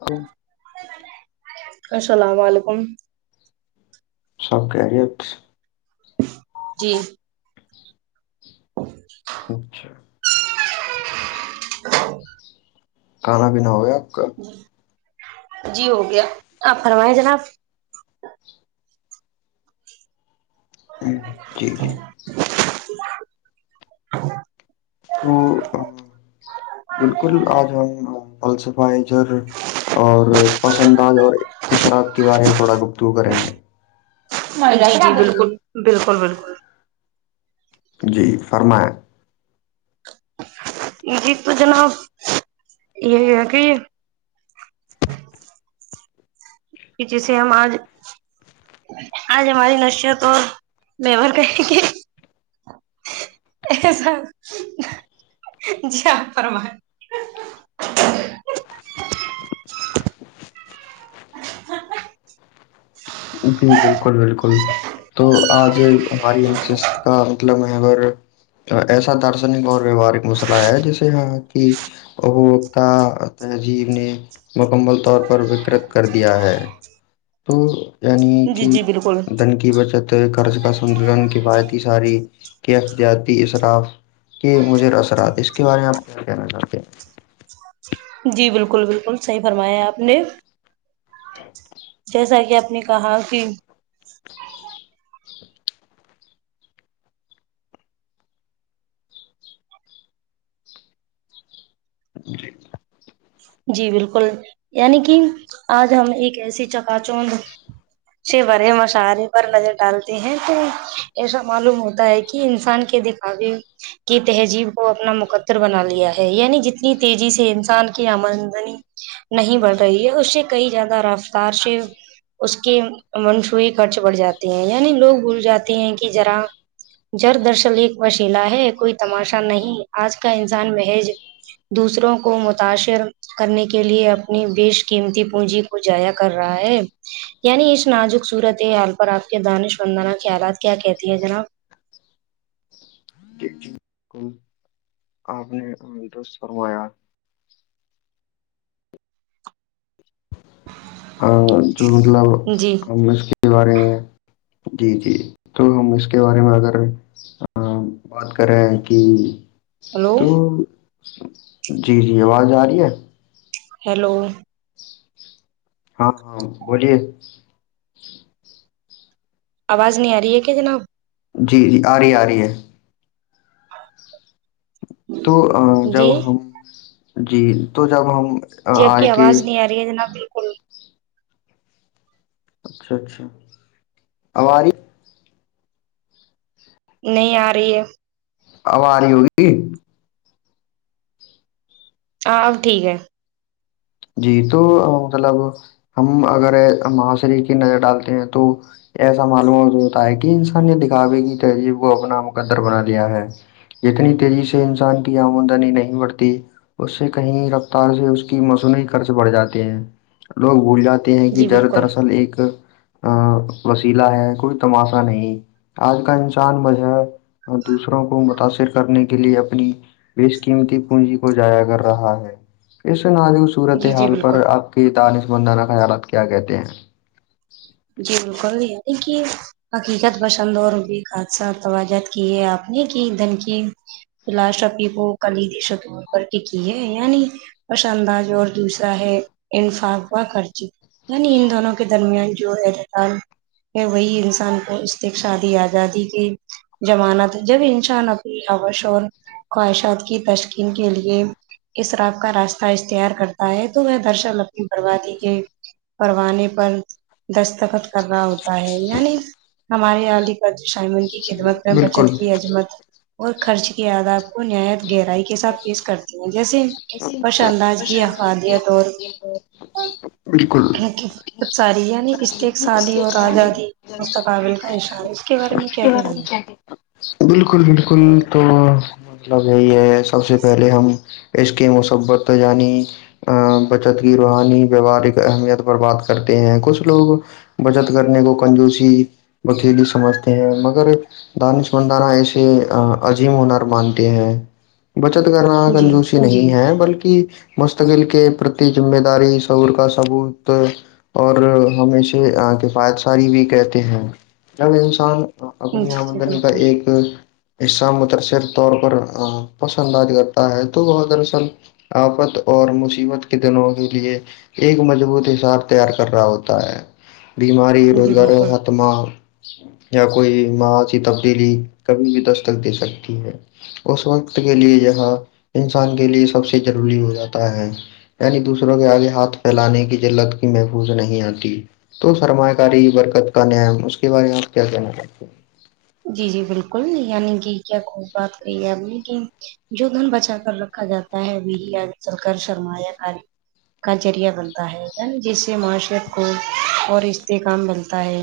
ہ السلام علیکم سب کیرییت جی اچ اچھا کھانا پینا ہو گیا کا جی ہو گیا آپ فرمائیں جناب جی جی تو بالکل آج ہم فسفا اجر اور پساز اور اسر آپ کے بارے میں تھوڑا گپتگو کریں گے جی بالکل بالکل بالکل جی فرمائیں یہ جی تو جناب یہ ہے کہ یہ کہ جیسے ہم آج آج ہماری نشیا تو وار کرتی کی ایسا جی فرمان جی بالکل بالکل تو آج ہماری ان شست کا مطلب ایسا دارشنک اور ویوارک مسئلہ ہے جیسے ہاں کہ ایک جیب نے مکمل طور پر وکرت کر دیا ہے تو یعنی جی کہ جی بالکل دن کی بچت قرض کا ستلن کفایتی ساری کے اختیاتی اراف کہ مجھے اثرات اس کے بارے میں آپ کیا کہنا چاہتے ہیں جی بالکل بالکل صحیح فرمایا آپ نے جیسا کہ آپ نے کہا کہ ا جی جی بالکل یعنی کہ آج ہم ایک ایسی چکا چوند بھرے مشاہرے پر نظر ڈالتے ہیں تو ایسا معلوم ہوتا ہے کہ انسان کے ا کی تہذیب کو اپنا مقدر بنا لیا ہے یعنی جتنی تیزی سے انسان کی عمل دنی نہیں بڑھ رہی ہے اس سے کئی زیادہ رفتار سے اس کی منسوئیی خرچ بڑھ جاتی ہیں یعنی لوگ بھول جاتے ہیں کہ ذرا جر درصل ایک وشیلا ہے کوئی تماشا نہیں آج کا انسان مہیج دوسروں کو متاثر کرنے کے لیے اپنی بیش قیمتی پونجی کو جضایا کر رہا ہے یعنی اس نازک صورت حال پر آپ کے دانش وندناہ کے حالات کیا کہتی ہے جناب ٹیک جی بالکل آپ نے انست فروایا جو مطلب جی ہم اس کے بارے میں جی جی تو ہم اس کے بارے میں اگر بات کر رہا ہیں کہ ہلو تو جی جی آواز آ رہی ہے ہیلو ہاں ہاں بولیے آواز نہیں آ رہی ہے کیا جناب جی جی آ رہی ہے آ رہی ہے تو جی جب ہم جی تو جب ہم جی آب کی آج کے آواز نہیں آ رہی ہے جناب اچھا اچھا آاری نہیں آ رہی ہے آواریی ہوگی [unintelligible] جی تو مطلب ہم اگر ماشری کی نظر ڈالتے ہیں تو ایسا معلومات ہوتا ہے کہ انسان نے دکھاوے کی تہذیب کو اپنا مقدر بنا دیا ہے جتنی تیزی سے انسان کی آمدنی نہیں بڑھتی اس سے کہیں رفتار سے اس کی خرچ بڑھ جاتے ہیں لوگ بھول جاتے ہیں کہ جی جر بالکل دراصل ایک اوسیلا ہے کوئی تماشا نہیں آج کا انسان مجہ دوسروں کو متاثر کرنے کے لیے اپنی اس قیمتی پونجی کو جایا کر رہا ہے اس نالی اس صورت جی جی حال بالکل پر آپ کی طانف مندانہ خیالات کیا کہتے ہیں جی بک رہ ہے ایک کہ حقیقت بسند اور بھی حادثہ توجہ کی ہے آپ نے کہ دھن کی فلشاپی وہ کلی دیشور پر کہ کی ہے یع نہیں پش انداز اور دوسرا ہے انفاقا خرچی یعنی ان دونوں کے درمیان جو اتال ہے وہی انسان کو استک شادی آزادی کے جمانت جب انسان اپنی آوش اور خواہشات کی تشکین کے لیے اس رااب کا راستہ اشتہار کرتا ہے تو وہ درشن اپنی بربادی کے پروانے پر دستخط کر رہا ہوتا ہے یعنی ہمارے عال شائمن کی خدمت میں بالکل بچت کی عجمت اور خرچ کی آداب کو نایت گہرائی کے ساتھ پیش کرتی ہیں جیسے خوش انداز کی افادیت [inaudible] [inaudible] استق سالی اور آزادی مستقابل کا اشارہ ہے اس کے بارے میں کیا جان ہے بالکل بالکل تو مطلب یہی ہے سب سے پہلے ہم اس کے موسم پر بچت کی روحانی ویوہارک اہمیت برباد کرتے ہیں کچھ لوگ بچت کرنے کو کنجوسی بکھیلی سمجھتے ہیں مگر دانش مندانا ایسے عجیم ہنر مانتے ہیں بچت کرنا جی کنجوسی نہیں ہے بلکہ مستقل کے پرتی ذمہ داری سعور کا ثبوت اور ہمیشے کفایت ساری بھی کہتے ہیں جب انسان اپنی جی جی آمدنی کا بالکل ایک حصہ متاثر طور پر پسند کرتا ہے تو وہ درصل آپت اور مصیبت کے دنوں کے لیے ایک مضبوط حساب تیار کر رہا ہوتا ہے بیماری جی روزگاروں بالکل استمال یا کوئی ما سی تبدیلی کبھی بھی دستک دے سکتی ہے اس وقت کے لیے جاں انسان کے لیے سب سے ضروری ہو جاتا ہے یعنی دوسروں کے آگے ہاتھ پھیلانے کی جلت کی محفوظ نہیں آتی تو سرمایہ کاری برکت کا نم اس کے بارے میں آپ کیا کہنا چاہتے ہیں جی جی بالکل یعنی کہ کیا خوب بات کری ہے آپ نے کہ جو دھن بچا کر رکھا جاتا ہے میری چل کر سرمایہ کاری کا ذریعہ بنتا ہے جس سے معاشرت کو اور استحکام ملتا ہے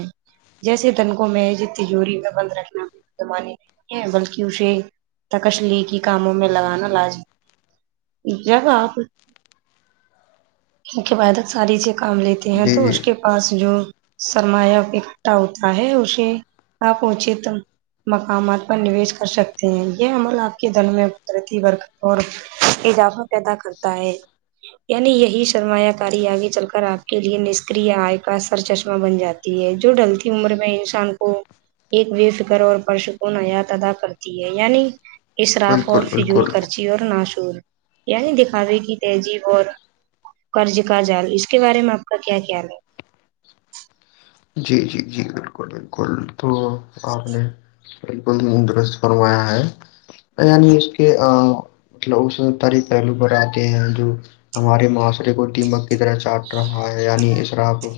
جیسے تنکوں میں تجوری میں بند رکھنا زم نہیں ہے بلکہ اسے تکشلی کی کاموں میں لگانا لج جگ آپ ان کے بعد ساری چیز کام لیتے ہیں جی تو جی اس کے پاس جو سرمایہ اکٹا ہوتا ہے اسے پہچے تو مقامات پر نوش کر سکتے ہیں یہ عمل آپ کے دن میں قدرتیور اور اضافہ پیدا کرتا ہے یعنی یہی شرمایہ کاری آگے چل کر آپ کے لئے نشکری آئے کا سر چشمہ بن جا ہے ہے جو ڈلتی عمر میں انسان کو ایک بے فکر اور پرش کو نیااد ادا کرتی ہے یعنی اراف اور بالکل فضول بالکل کرچ اور ناشور یعنی دکھاوے کی تہذیب اور کرج کا جال اس کے بارے میں آپ کا کیا خیال ہے جی جی جی بالکل بالکل تو آپ نے بالکل درست فرمایا ہے یعنی اس کے مطلب اس طارے پہلو پر آتے ہیں جو ہمارے معاشرے کو تمک کی طرح چاٹ رہا ہے یعنی اسرا کو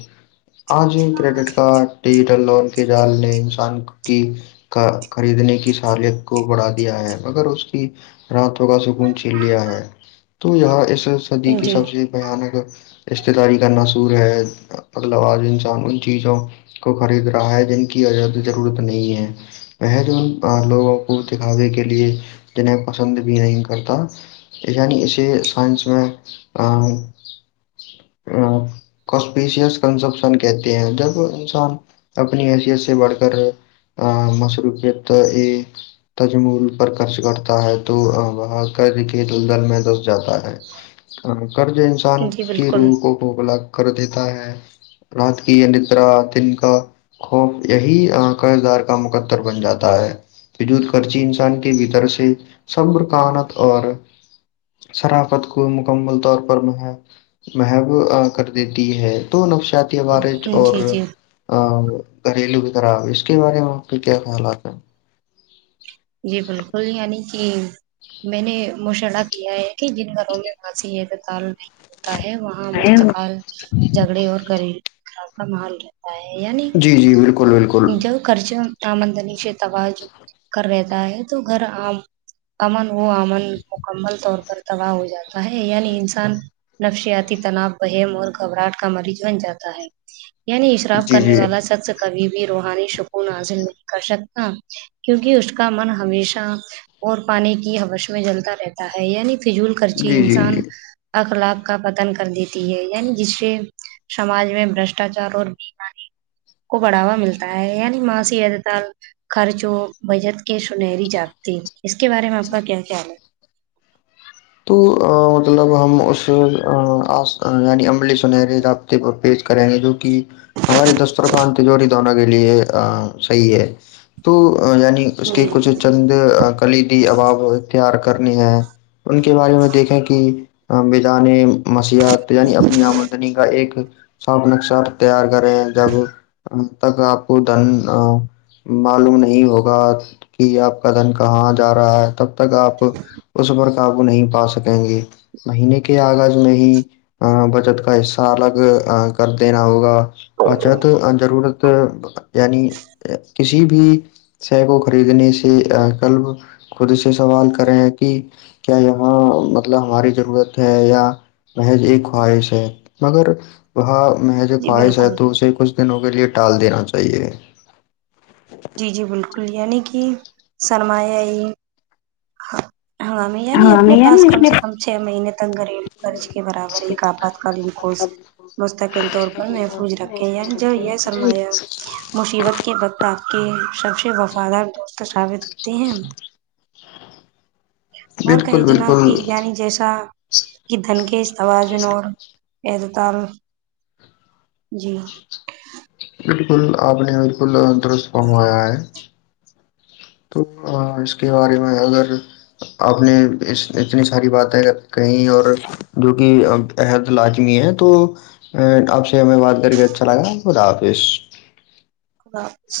آج کریڈٹ کارڈ ڈیجیٹل لون کے جال نے انسان کی کا خریدنے کی سالت کو بڑھا دیا ہے مگر اس کی راتوں کا سکون چھی لیا ہے تو یہاں اس دی ہے کی جی سب سے بانک رشتداری کاناصور ہے ادلواج انسان ان چیزوں کو خرید رہا ہے جن کی آد ضرورت نہیں ہے وہ جو لوگوں کو دکھاوے کے لیے جنیں پسند بھی نہیں کرتا نی ایسے سائنس میں کسپیشس کنزپشن کیا ہیں جب انسان اپنی حیثیت سے بڑھ کر مصرو کیتت یہ تجمول پر خرچ کٹتا ہے تو وہ کر کے دلدل میں دس جاتا ہے قض انسان جی کی بالکل رووں کو بلا کر دیتا ہے تران کا خوف یہی کردار کا مقدر بن جاتا ہے وجود خچی انسان کے بھیتر سے صبر کانت اور صرافت کو مکمل طور پر میں ہے محب کر دیتی ہے تو نفشات کے بار اور جی جی گھریلو بھی طراب اس کے بارے میں آپ کے کیا خیالات ہیں جی بالکل نہیںی عنی کہ میں نے مشورہ کیا ہے کہ جن گھروں میں باسی ہےتکال ہوتا ہے وہاں مستقال جھگڑے اور گریر کا ماحول رہتا جی جی بالکل بالکل خرچ آامدنی شتواہج کر رہتا ہے تو گھر آام امن و امن مکمل طور پر تباہ ہو جاتا ہے یعنی انسان نفسیاتی تناؤ بہم اور گھبراہٹ کا مریض بن جاتا ہے یعنی اشراف جی جی کرنے والا شخص کبھی بھی روحانی سکون حازل نہیں کر سکتا کیونکہ اس کا من ہمیشہ اور پانی کی ہش میں جلتا رہتا ہے یعنی فضول خرچی جی جی انسان جی اخلاق کا پتن کر دیتی ہے یعنی جس سے سماج میں بشٹاچار اور بانی کو بڑھاوا ملتا ہے یعنی ماسیدتال خرچوں بجت کے سنہری جگتی اس کے بارے میں آپ کا کیا خیال ہے تو مطلب ہم اس یعنی عملی سنہرے رابطے پر پیچ کریں گے جو کہ ہماراری دسترخوان تجوری دوروں کے لیے صحیح ہے تو یعنی اس ہے کے جی کچھ چند کلیدی اباب اختیار کرنے ہیں ان کے بارے میں دیکھیں کہ میدان مسیحت یعنی اپنی آمد کا ایک ساپ نقشا تار کرے ہیں جب ات کا آپ دن معلوم نہیں ہوگا کہ آپ کا دن کہاں جا رہا ہے تب تک آپ اس پر قابو نہیں پا سکیں گے مہینے کے آغاز میں ہی بچت کا حصہ الگ کر دینا ہوگا اچھا تو ضرورت یعنی کسی بھی سے کو خریدنے سے کلب خود سے سوال کرے ہیں کہ کیا یہاں مطلب ہماری ضرورت ہے یا محض ایک خواہش ہے مگر وہاں م جوے جی خواہش ہے بالکل تو اسے کچھ دنوں کے لیے ٹال دینا چاہیے جی جی بالکل یعنی کہ سرمایہ ہاں ہنگامی یعنی اپنے پاس کم سے کم چھ مہینے تک گھریلو خرچ کے برابر ہی ایک آپات کالین کوس مستقل طور پر محفوظ رکھے ہیں جو یہ سرمایہ مصیبت کے وقت آپ کے سب سے وفادار دوست ثابت ہوتے ہیں اور بالکل کہیں جناب بالکل کی یعنی جیسا کہ دھن کے استوجن اور تال جی بالکل آپ نے بالکل درست منگوایا ہے تو اس کے بارے میں اگر آپ نے اتنی ساری باتیں کہیں اور جو کہ احد لازمی ہے تو آپ سے ہمیں بات کر کے اچھا لگا خدا حافظ خ